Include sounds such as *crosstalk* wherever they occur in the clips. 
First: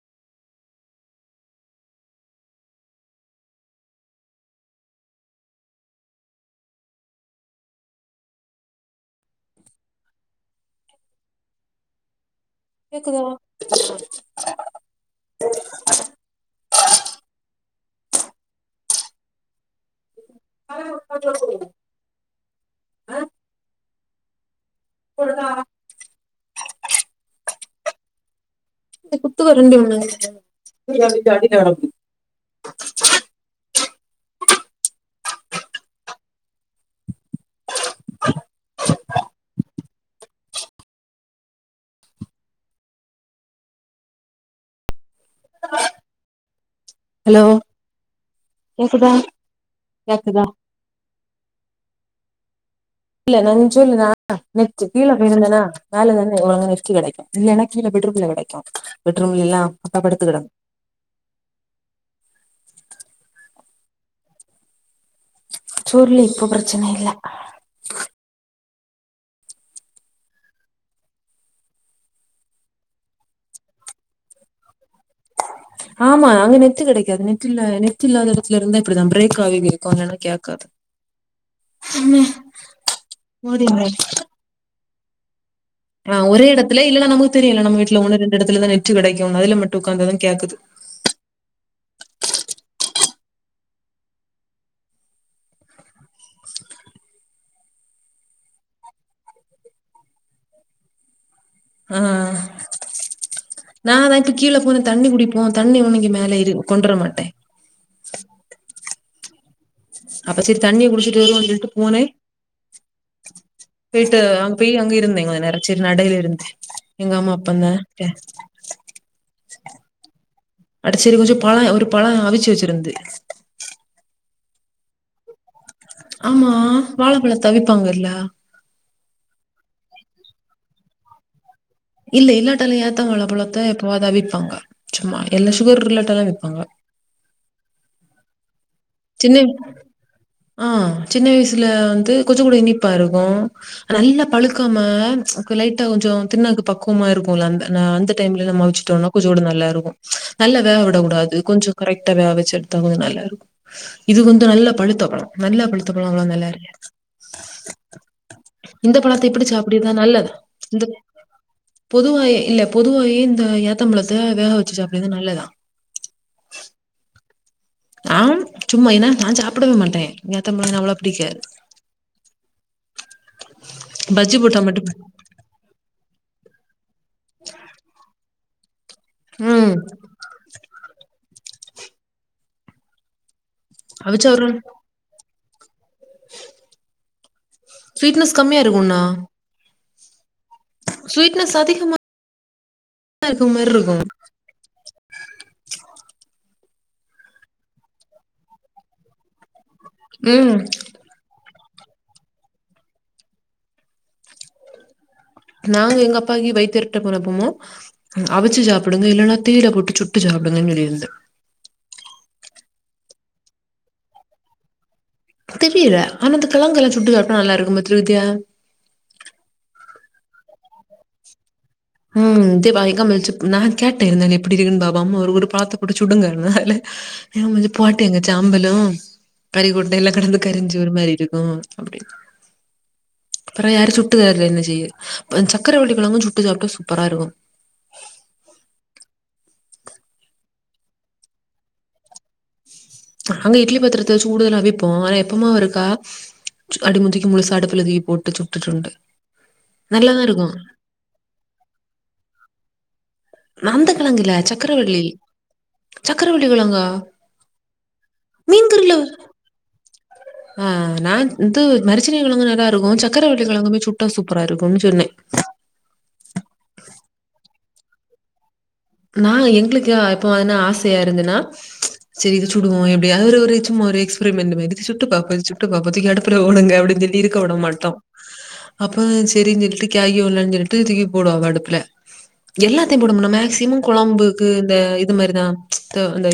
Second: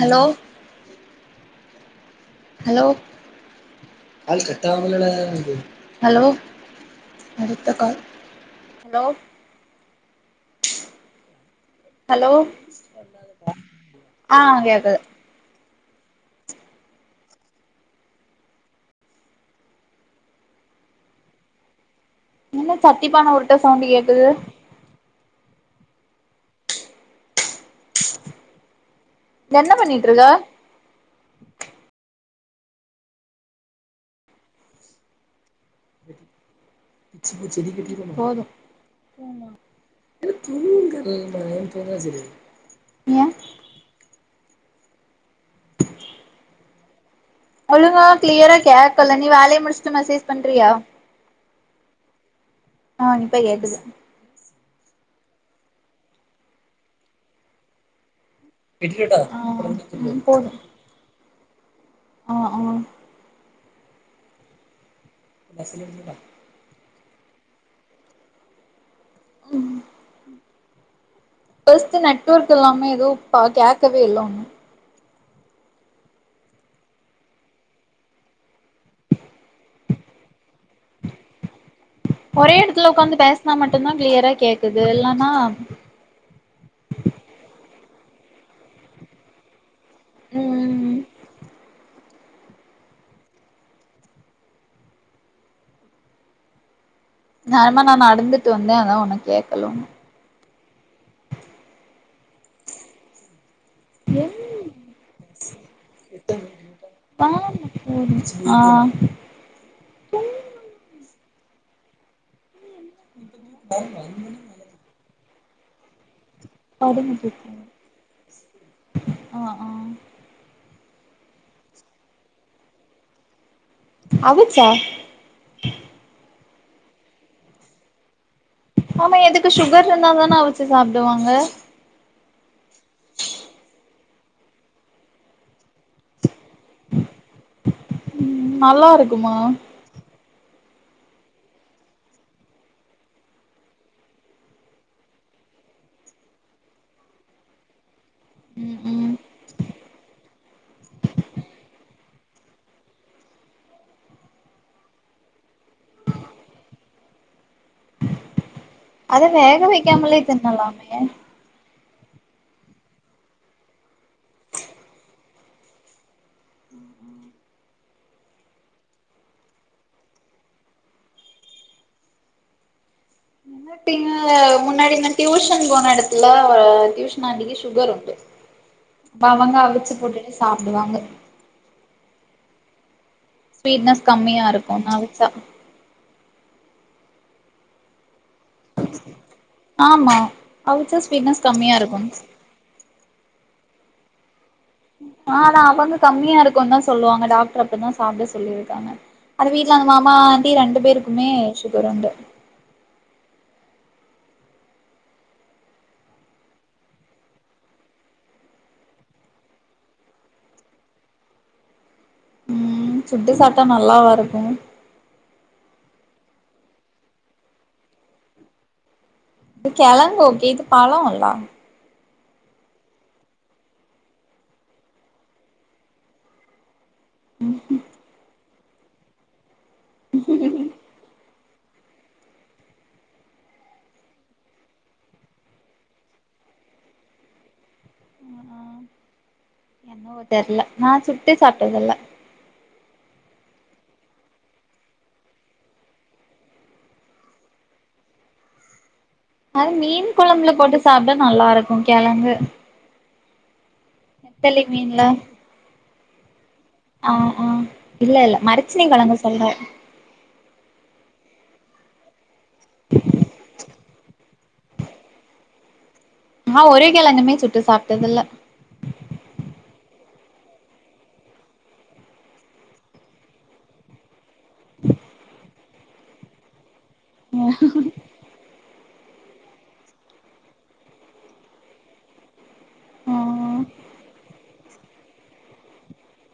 Hello hello hello அடுத்த call hello hello கேக்குதா அ கேக்குது ஹலோ *unintelligible* சொல்லுங்க என்ன சட்டிப்பான உருட்ட சவுண்ட் கேக்குது போட்டுதா குத்து என்ன வரண்டி ஒண்ண பண்ணிட்ருக்க போதும் தண த சரிய ஏ ஹலோ ஒழுங்க கிளியரா கேக்குதா கேட்கல நீ வேலைய முடிச்சுட்டு மெசேஜ் கேக்குதா பண்றியா ஆ இல்ல இப்ப நாஞ் கேக்குது சொல்லு நா ஆ நெட்டு கீழ போயிருந்தனா மேல தானே ஒழுங்கா நெட்டு கெடைக்கு இல்லைனா கீழ பெட்ரூம்ல கெடைக்கு ஆ பெட்ரூம்லெல்லா அப்பா ம் படுத்து கெடந் போது ஆ ஆ சொல்லு இப்போ பிரச்சன இல்ல ம் ஃபஸ்ட்டு நெட்வொர்க் இல்லாம எதுவு இப்ப கேக்கவே இல்ல ஒன்னு ஆமா அங்க நெட்டு கெடைக்காது நெட் இல்ல நெட் இல்லாத எடத்துல இருந்தா இப்டிதா பிரேக் ஆயி கேக் போனனா கேக்காது ஆமா ஒரே *unintelligible* இது இல்லனா அ ஒருே இடத்துல இல்லனா நமக்கு தெரியல நம்ம வீட்டுல ஒன்னு ரெண்டு இடத்துல தான் நெட்டு கிடைக்கும்னு அதுல மட்டும் உட்கார்ந்தா தான் கேக்குது ம் நேரமா நா நடந்துட்டு வந்தே அதா ஒனக்கு கேக்கல ஒன்னு ஆ ஆ நா தா என் இப்ப கீழ போனே தண்ணி குடிப்போ தண்ணி உனக்கு மேல ஏறி கொண்டுவர மாட்டே ம் அ அப்ப சரி தண்ணி குடிச்சிட்டு வரும் வந்துட்டு பூனே போயட்டு அவங் போய் அங்க இருந்தே கொஞ்ச நேர சேரி நடைல இருந்தே எங்க அம்மா அப்பந்தா பே அ அ அது சேரி கொஞ்ச பழ ஒரு பழ அவிச்சு வெச்சிருந்து அவிச்சா ஆமா வாழப்பழத்த அவிப்பாங்கல்ல ஆமா எதுக்கு சுகர் இருந்தா தான அவிச்சு சாப்டுவாங்க இல்ல இல்லாட்டாலா ஏத்தங் பழத்த எப்பயாவுது அத அவிப்பாங்க சும்மா எல்லாம் சுகர் இல்லாட்டாலா அவிப்பாங்க ம் நல்லா இருக் சின்ன ஆ‌ சின்ன வயசுல வந்து கொஞ்சோ கூட இனிப்பா இருக்கு நல்லா பழுக்காம லைட்டா கொஞ்சோ தின்னாக்கு பக்குவமா இருக்குல்ல அ அந்த டைம்ல நம்ம ம் அவுச்சுட்டோம்னா ம் கொஞ்சோட நல்லா இருக்கு நல்லா வேக விட கூடாது கொஞ்சொ கரெக்டா வேக வச்சு எடுத்தா கொஞ்சொ நல்லா இருக்கு இது வந்து நல்ல பழுத்த பழோ நல்ல பழுத்த பழோ அவ்வளாவா நல்லால்லையா இந்த அத பழத்த இப்டி வேக சாப்பிடதா வைக்காமலே நல்லது இந்த தின்னலாமே பொதுவாயே இல்ல பொதுவாயே இந்த ஏத்தம்பழத்த வேக வச்சு சாப்ட்றது நல்லதா ஆம் சும்மா என நா சாப்டவே மாட்டே ஏ ஏத்தோ பழோ அவ்ளோவா பிடிக்காது பஜ்ஜி போட்டா *unintelligible* மட்டும் முன்னாடி மாரி டியூஷன் போன எடத்துல டியூஷன் ஆண்டிக்கு சுகர் உண்டு அப்ப அவங்க ம் அவிச்சு போட்டுட்டு சாப்பிடுவாங்க ஸ்வீட்னஸ் அவிச்சா ஒரு கம்மியாருக்கு அவிச்சா ஸ்வீட்னஸ் கம்மியா இருக்குண்ணா ஆமா அவிச்சா ஸ்வீட்னஸ் கம்மியா அதிகமா இருக்கு தா இருக்குற மாரிருக்கு ஆ அவங்க கம்மியா இருக்கும்னு தா சொல்லுவாங்க டாக்டர் அப்டிதா சாப்ட சொல்லியிருக்காங்க அந்த வீட்ல அந்த மாமா ஆன்ட்டி ம் ரெண்டு பேருக்குமே சுகர் உண்டு நாங்க எங்க அப்பாக்கீ வைத்யர்ட்ட போறப்போமோ அவிச்சு சாப்டுங்க இல்லன்னா தீல போட்டு சுட்டு சாப்டுங்கன் சொல்லிருந்தே ம் சுட்டு சாப்ட்டா நல்லாவா இருக்கு தெரியல ஆனாந்த கிழங்கெல்லா சுட்டு சாப்டா நல்லாருக்கும் பத்திருவியா கிழங்கோக்கே இது பழோம்லா ம் இது பாய்க்கா மில்ச்சு நா கேட்டே இருந்தாலே எப்டி இருக்குன்னு பாப்போ அம்மா ஒரு பழத்ல போட்டு சுடுங்கன்னு லே ம் இது போட்டேங்க ஜா அம்பலோ கறிகொண்டைல கடந்து கறிஞ்சோறு மாரி இருக்கு அப்டின் அப்பறோ யாரு சுட்டு காரு என்ன செய்ய சக்கரவள்ளிகெழங்கு சுட்டு சாப்ட்டா சூப்பராருக்கு தெர்ல நா சுட்டு சாப்டதில்ல நாங்க இட்லி பாத்திரத்த வெச்சு வுடால அவிப்போ ஆனா எப்பமா இருக்கா அடிமுந்திக்கு முழுசா அடுப்ல தூக்கி போட்டு சுட்டுசுண்டு அது மீன் கொழம்புல போட்டு சாப்ட நல்லாருக்கு கெழங்கு அந்தக்கெழங்கு இல்ல சக்கரவள்ளி மீன்ல சக்கரவள்ளி கெழங்கா ஆ ஆ இல்ல இல்ல மீன் மரச்சினி துருல கிழங்கு சொல்ற ஆ நான் இது மரிச்சனை கெழங்கு தா இருக்கு சக்கரவள்ளி கெழங்குமே சுட்டா சூப்பரா இருக்கும்னு சொன்னே நா ஒரெ கெழங்குமே சுட்டு சாப்ட்டது இல்ல நா எங்குளு‌க்கு ஆ இப்போ அதுன்னா ஆசையா இருந்துன்னா செரி இத சுடுவோ எப்டியாது ஒரு சும்மா ஒரு எக்ஸ்ப்ரிமெண்ட் மாதிரி சுட்டு பாப்போ இது சுட்டு பாப்போ தூக்கி அடுப்புல போடுங்க அப்டின் சொல் இருக்க விட மாட்டோ அப்ப செரின் சொல்லிட்டு கேகி ஒடலான் சொல்லிட்டு தூக்கி போடுவாங்க அடுப்புல எல்லாத்தையு ஆ போடம்பனு மேக்சிமம் கொழம்புக்கு இந்த இது மாரிதா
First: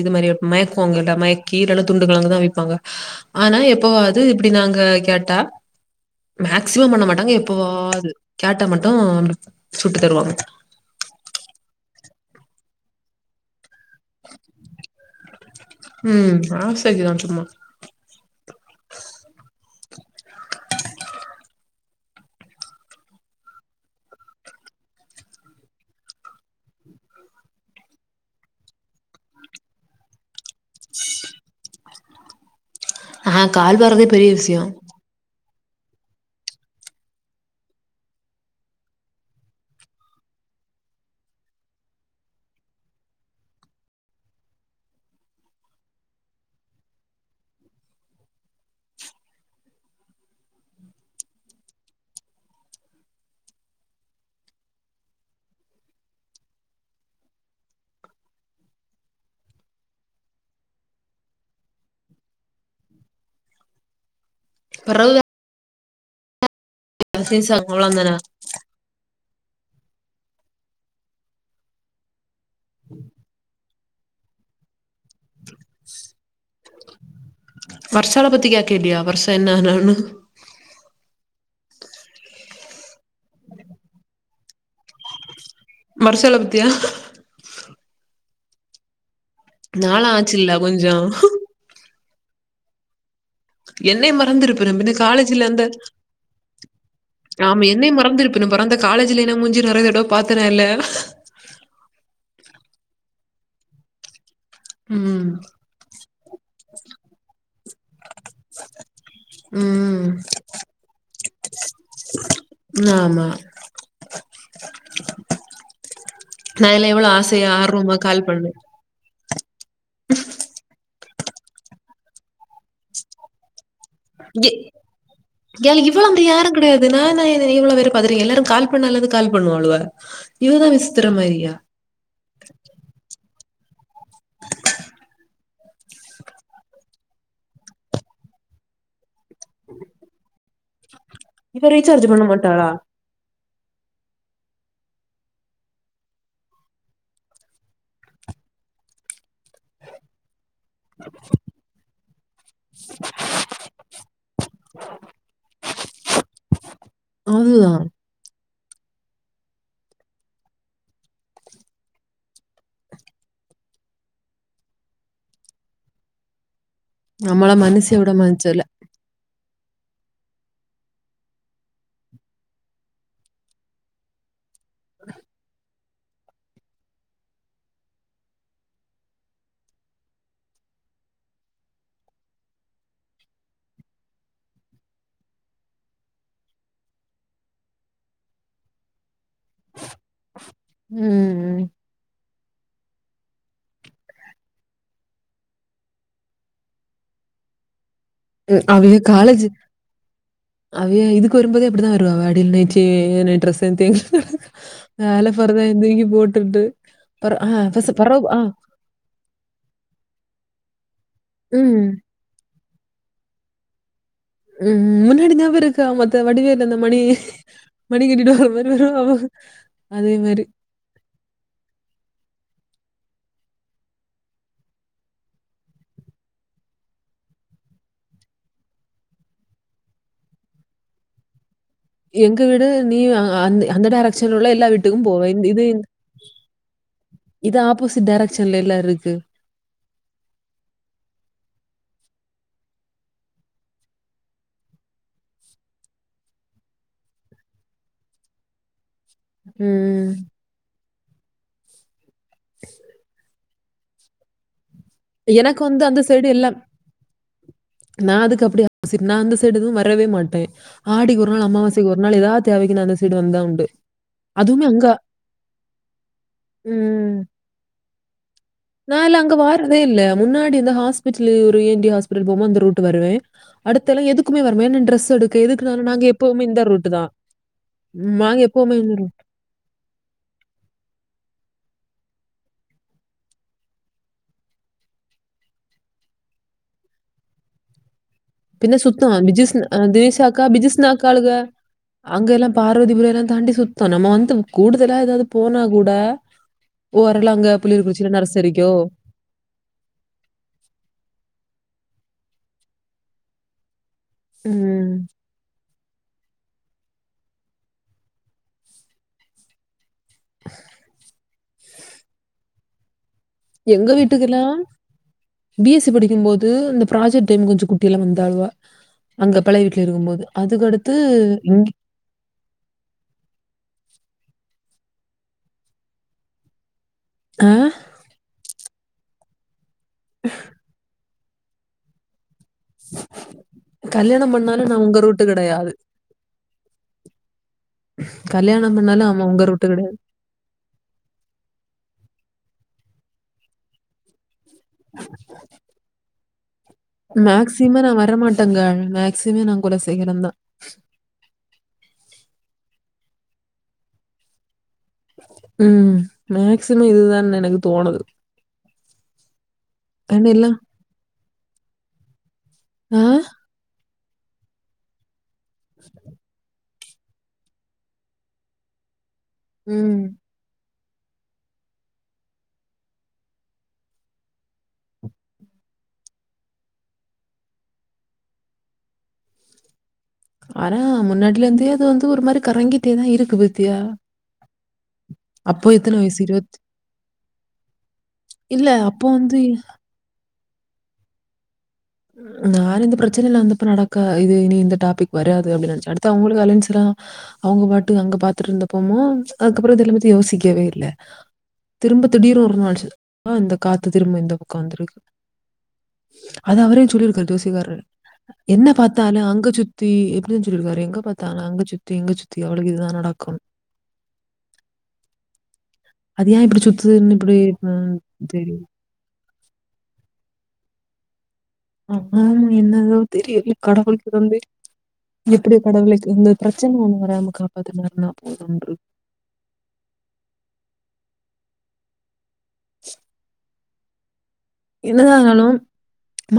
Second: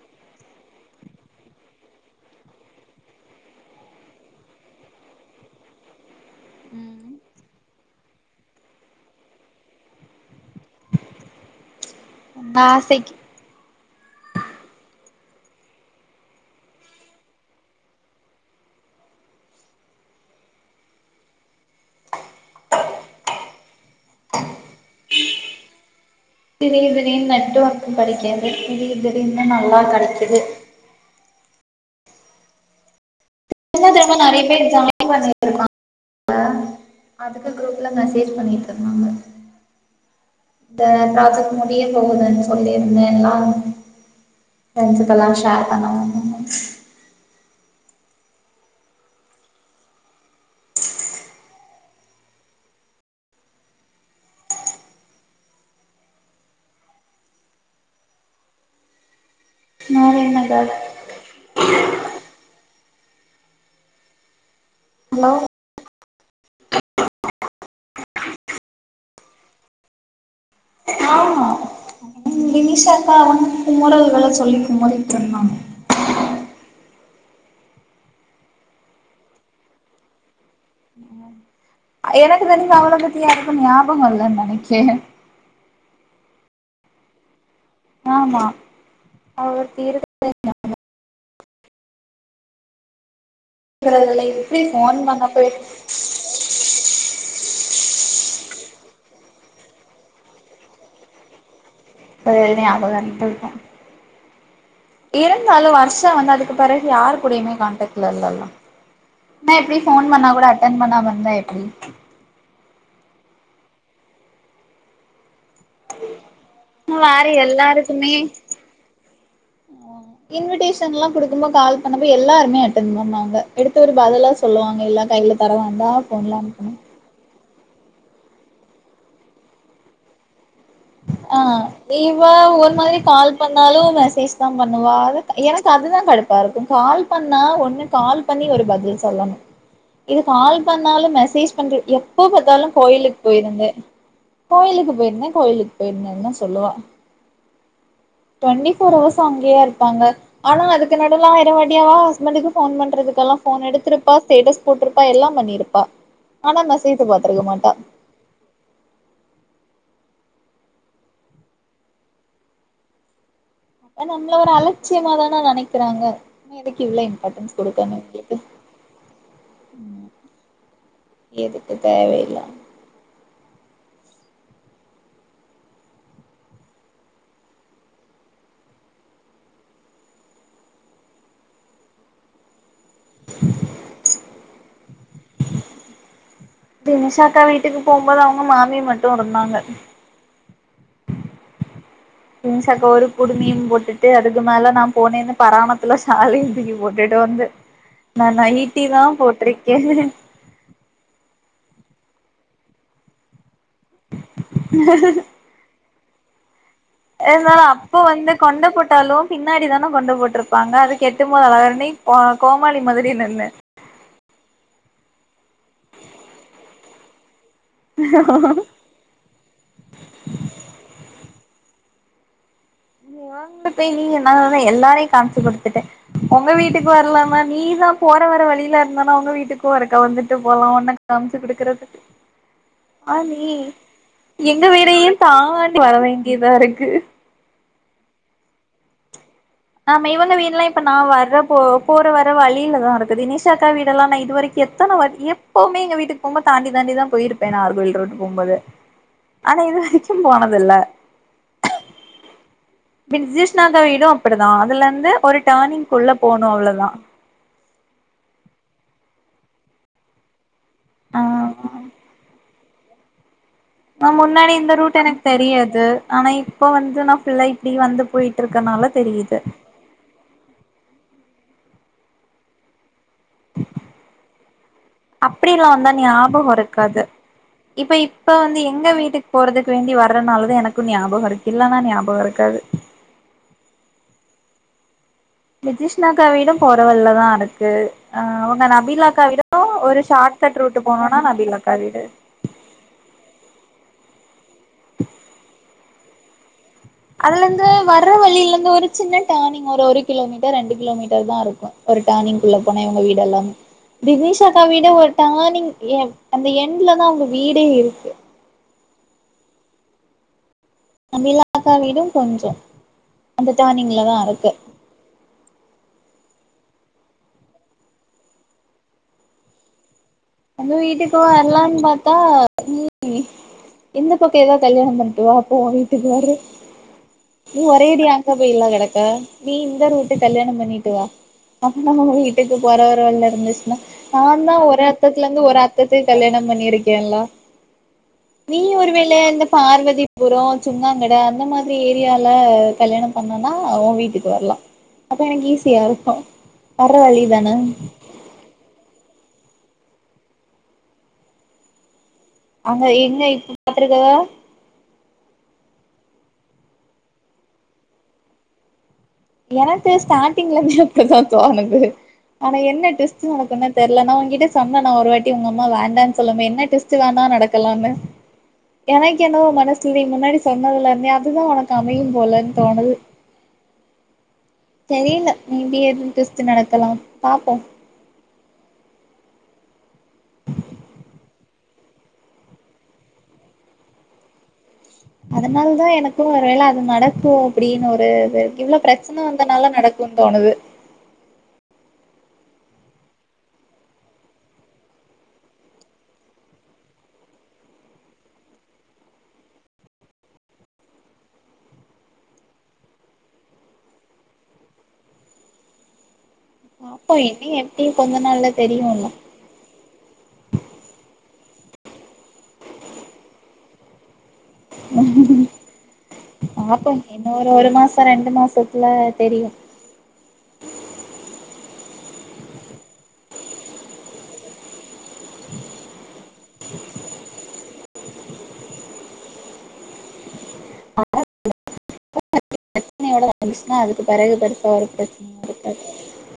இது மாரி மயக்குங்கவாங்கள மயக்கீர துண்டுகெழங்குதா ப்பாங்க ஆனா எப்பவாது இப்டி நாங்க கேட்டா மேக்சிமம் பண்ண ம் மாட்டாங்க எப்போவாவ்து கேட்டா மட்டு அப்டு சுட்டு தருவாங்க நாசக்கீ ம் ஆசக்கிதா சும்மா திடீ திடீர்னு நெட்வொர்க்கு கெடக்காது திடீ திடீர்னும் நல்லா கடக்கீது ஆஹ கால் என்ன வர்றதே தெரியுமா பெரிய நெறைய விஷியோ *unintelligible* அதுக்கு குரூப்ல மெசேஜ் பண்ணிட்டு இருந்தாங்க இந்த புராஜெக்ட் முடிய போகுதுன்னு சொல்லி இருந்தேன்லா ஃப்ரெண்ட்ஸ்கெல்லா ஷேர் பண்ணனு *unintelligible* ஹலோ *unintelligible* வினிஷாக்கா வந்து குமுறல்கள சொல்லி குமுறிட்டுருந்தாங்க வர்ஷாள பத்தி கே கேட்டியா வர்ஷா என்ன ஆனான்னு ஆ ம் எனக்கு தெரிஞ்சு அவ்ள பத்தி யாருக்கும் ஞாபக இல்ல நெனைக்கே மறுசால பத்தியா ஆமா அவ ஒருத்தி நாளு ஆச்சுல்ல கொஞ்சோ என்னைய இருக்கிறதுல இப்டி மறந்துருப்ப பின்ன ஃபோன் காலேஜ்ல பண்ணப்ப இருந்த ஆம என்னை மறந்துருப்பன்னு பறந்த காலேஜ்ல என்ன மூஞ்ச நெறைய தடவ பாத்ததே இல்ல ஒரு வேள ஞாபகம் இருந்திருக்கு ம் இருந்தாலு வர்ஷா வந்து அதுக்கு பெறகு யாருகூடையுமே காண்டக்ட்ல இல்லல்ல ன எப்டி ம் ஃபோன் பண்ணா கூட அட்டென் பண்ணாம இருந்தா எப்டி ஆமா நா எல்லா எவ்ளோ வேற ஆசையா ஆர்வமா எல்லாருக்குமே கால் பண்ணே இன்விடேஷன்லா குடுக்கும்போ கால் பண்ணும்போ எல்லாருமே அட்டன் பண்ணாங்க எடுத்து ஒரு பதிலாவது ஏ சொல்லுவாங்க இல்ல கையில தர ஏல வேண்டா இவள அந்த ஃபோன்ல யாரு அனுப்பணு கெடையாது நானா ஏது இவ்ளோ வேரு பதறி எல்லாரு கால் பண்ணாலாது கால் பண்ணுவாளுவ இதுதா விஷ் ஆ இவா ஒரு மாதிரி கால் பண்ணாலு மெசேஜ் தா பண்ணுவா எனக்கு அதுதா கடுப்பு லாருக்கு கால் பண்ணா ஒன்னு கால் பண்ணி ஒரு பதில் சொல்லணு இது கால் பண்ணாலு மெசேஜ் இவ பண்ற ரீசார்ஜ் எப்போ பண்ண பாத்தாலு மாட்டாளா கோயிலுக் போயிருந்தே கோயிலுக்கு போயிருந்தே கோயிலுக்கு போயிருந்தேன்தா சொல்லுவா டுவெண்டி ஃபோர் ஹவர்ஸ்ஸும் அங்கிய இருப்பாங்க ஆனா அதுக்கு நடுவுல ஆயிரம் வாட்டி அவ ஹஸ்பன்ட்டுக்கு ஃபோன் பண்றதுக்கெல்லா ஃபோன் எடுத்திருப்பா ஸ்டேட்டஸ் போட்ருப்பா எல்லா பண்ணிருப்பா ஆனா மெசேஜ பாத்துருக்க மாட்டா அதுதா அ நம்மள ஒரு அலட்சியமாதான நெனைக்கிறாங்க எதுக்கு இவ்ளோ நம்மள இம்பார்ட்டன்ஸ் கொடுக்கணு மனுஷிய விட உங்களுக்கு மனுஷல எதுக்கு தேவஇல்லாம தினிஷாக்கா வீட்டுக்கு போம்போது அவுங்க மாமி மட்டு இருந்தாங்க ம் தினிஷா அக்கா ஒரு குடுமியு போட்டுட்டு அதுக்கு மேல நாம் போனேந்து பராமத்துல ஷாலையு தூக்கி போட்டுட்டு வந்து நான் ம். நைட்டி தா போட்ருக்கே அவியே இதுக்கு வரும்போது அப்டிதா வருவா அவ அடில் நைட்டியே நைட் ட்ரெஸ் *unintelligible* வேல பரதா எந்தி போட்டுக்குட்டு இருந்தாலு அப்போ வந்து கொண்ட போட்டாலு பின்னாடி தானே கொண்ட போட்டிருப்பாங்க அது கெட்டும் போது அழகா ம், *unintelligible* வா கோமாளி மாதிரி நின்ன ம்முன்னு இருந்தாபாரு கா மத்த வடிவேலந்த மணி மணி கட்டிடுவ வரு வரு அதே மாரி *unintelligible* எல்லாரையு காம்ச்சி குடுத்துட்டே ஒங்க வீட்டுக்கு வரலானா நீதா போற வர வழியில இருந்தனா ஒங்க வீட்டுக்கு ஒருக்க வந்துட்டு போலா ஒன்னக் காம்ச்சு குடுக்குறது எங்க வீடு ஆ அ- நீ அந்த அந்த டைரக்ஷன்ல உள்ள எங்க எல்லா வீட்டுக்கும் வீடையு போவேன் தாண்டி வர வேண்டியதாருக் *unintelligible* இதா ஆப்போசிட் டேரக்ஷன்லல்ல இருக்கு ஆமா இவங்க வீடுல்லா இப்ப நா வர போ போற வர வழியிலதா இருக்குது இனிஷாக்கா வீடல்லா நா இது வரைக் எத்தன வாட்டி எப்பவுமே எங்க வீட்டுக்கு போம்போது தாண்டி தாண்டிதா போயிருப்பே நார்மல் ரோட் போம்போது ஆனா இது ம் வரைக்கும் போனதுல்ல விஜிஸ்னாத வீடும் அப்படிதா அதுல இருந்து ஒரு எனக்கு டார்னிங் குல்ல போணும் அவ்ளதா நா அதுக்கு அப்டிய ஆப்சைட் நா அந்த சைடு எதுவும் வரவே மாட்ட ஆ ஆடிக் ஒரு நாள் அமாவாசைக் ஒரு நாள் எதா தேவைக்கு நா அந்த சைடு வந்தா உண்டு நா முன்னாடி அதுவுமே இந்த அங்க ரூட் எனக் தெரியாது ஆனா இப்போ வந்து நா ம். ஃபுள்ளா இப்டி வந்துப் போயிட்டு இருக்கனால நான் தெரியு அங்க வார்றதே இல்ல முன்னாடி அந்த ஹாஸ்பிட்லு ஒரு இ என் டி ஹாஸ்பட்டல் போம்போது அந்த ரூட் வருவே அடுத்தல்லா எதுக்குமே வரவே ஏன்ன டிரரெஸ் எடுக்க அப்டிலா எதுக்குனால வந்தா நாங்க எப்பவுமே ஞாபகோ இந்த ரூட்டு இருக்காது தா இப்ப இப்ப வந்து எங்க வீட்டுக் போறதுக் வேண்டி வர்றதுனாலத எனக்கும் ஞாபகம் இருக்கு இல்ன்னா ஞாபகம் இருக்காது நிதிஷ்ணக்கா வீடும் போறவல்லதா இருக்கு ஆ ஒங்க பின்ன சுத்தம் நபீலக்கா பிஜிஸ் வீடும் அ ஒரு தினேஷ் ஷார்ட் அக்கா, கட் ரூட்டு் போனனோனா நபீலக்கா வீடு பார்வதி புரல்லா தாண்டி சுத்தோம் நம்ம வந்து கூடுதலா எதாது போனாக் கூட ஓரலா அங்க அல்லந்து புளியங்குறிச்சியில வர்ற வழியில இந்து நர்சரிக்கோ! ஒரு ஜின்ன டேர்னிங் ஒரு கிலோமீட்டர் ரெண்டு கிலோ மீட்டர் தா இருக்கும் ஒரு டேர்னிங்குள்ள போன இவங்க வீடெல்லாமே தினிஷாக்கா ம். வீடும் ஒரு டேர்னிங் எண்ட் அந்த எண்ட்லதா அவ்ங்க வீடே இருக்கு அபிலக்கா வீடும் கொஞ்சோம் எங்க வீட்டுக்குல்லா பி எஸ் சி படிக்கும்போது அந்த ப்ராஜெக்ட் டைம் கொஞ்சோ குட்டில்லா வந்தாள்வா அங்க பழைய வீட்ல இருகும்போது ஒங்க வீட்டுக்கு வர்லான் பாத்தா *inaudible* இந்த பக்கோ எதா கல்யாணம் பண்ட்டு வா அப்ப உ வீட்டுக்கு வரே ஆ நீ ஒரே அடியா அங்போய்ல கெடக்க நீ இந்த ரூட்டு கல்யாணம் பண்ணிட்டு வா *unintelligible* வீட்டுக்கு போறவர வழில இருந்துச்சுன்னா கல்யாணம் நான் தா பண்ணாலும் ஒரே உங்க ரூட்டு ட்லந்து ஒரு கிடையாது. அத்தத்து கல்யாணம் பண்ணிருக்கேளா நீயு கல்யாணம் ஒரு பண்ணாலும் வேள அவன் உங்க இந்தப் ரூட்டு கிடையாது. பார்வதிப் புறோம் சும்மாங்கட அந்த மாரி ஏரியால்ல கல்யாணம் பண்ணனா ஓ வீட்டுக்கு வர்லா அப்ப எனக்கு ஈஸியா இருக்கும் வர்ற வழி தான தங்கள் மேக்சிமம் நா கூட செய்யுனுதா அங்க எங்க இப்ப பாத்துருக்கவ ம் மேக்சிமம் இது தான் எனக்கு தோணுது எனக்கு ஏன்னா எல்லாம் ஸ்டார்டிங்ல இருந்து அப்டிதா தோணுது ஆனா என்ன ஆ டெஸ்டு உனக்கென்ன தெர்லன்னா ஒங்கிட்ட சொன்ன நா ஒரு வாட்டி ஒங்கம்மா வேண்டானு சொல்லுமே என்ன டெஸ் ச்சு வேண்ணாநடக்கலாமே எனக்கு என்னவோ மனசு ம். நீ முன்னாடி சொன்னதெல்லாமே அதுதா ஒனக்கு அமையும் போலன் தோணுது தெரியல மேபி எது டெஸ்ட்டு நடக்கலா பாப்போ அறா முன்னாடியில இந்தே அது வந்து ஒரு மாரி கறங்கிட்டே தா இருக்கு பத்தியா அதனால தா எனக்கு வயசு? ஒருவேள அது நடக்கு அப்டின்னு ஒரு இது இல்ல இவ்ளோ அப்போ பிரச்சன வந்து வந்தனால நடக் குந் தோணுது நானு இந்த ப்ரச்சனைல வந்தப்ப நடக்கா இது இனி இந்த டாபிக் வராது அப்படின் நெனச்ச அடுத்து அவங்களுக்கு அலென்ஸ்லா அவுங்க பாட்டு அங்க பாத்துட்டு இருந்தப்போமு அதுக்கப்புற இத எல்ல பத்தி யோசிக்கவே இல்ல திரும்ப திடீர் ஒரு நாள்ச்சு அ இந்த காத்து திரும்ப இந்த பக்கம் வந்துருக்கு அது அவரே பாப்போ சொல்லியிருக்காரு இனி ஜோசிகார்ரு எப்டி கொஞ்ச நாள்ல என்ன தெரியு பாத்தா இன்னு ஆனா அங்க சு தி எப்டின் சொல்லிடுக்காரு எங்க பாத்தாலு அங்க சுத்தி இங்க சுத்தி அவளுக்கு இதுதா நடக்கும் அது ஏன் இப்படி பாப்போம் சுத்துதுன்னு இன்னு இப்படி ஒரு ஒரு ம், மாச ரெண்டு தெரியும் மாசத்துல தெரியு என்னதோ தெரியல்ல கடவுளுக் வந்து எப்படியோ கடவுளே இந்த பிரச்சன ஒண்ணு வராம காப்பாத்துனார்னா போதும்ன்று *unintelligible* சுன்னா அதுக்கு பெறகு படுத் என்னதாங் வேணு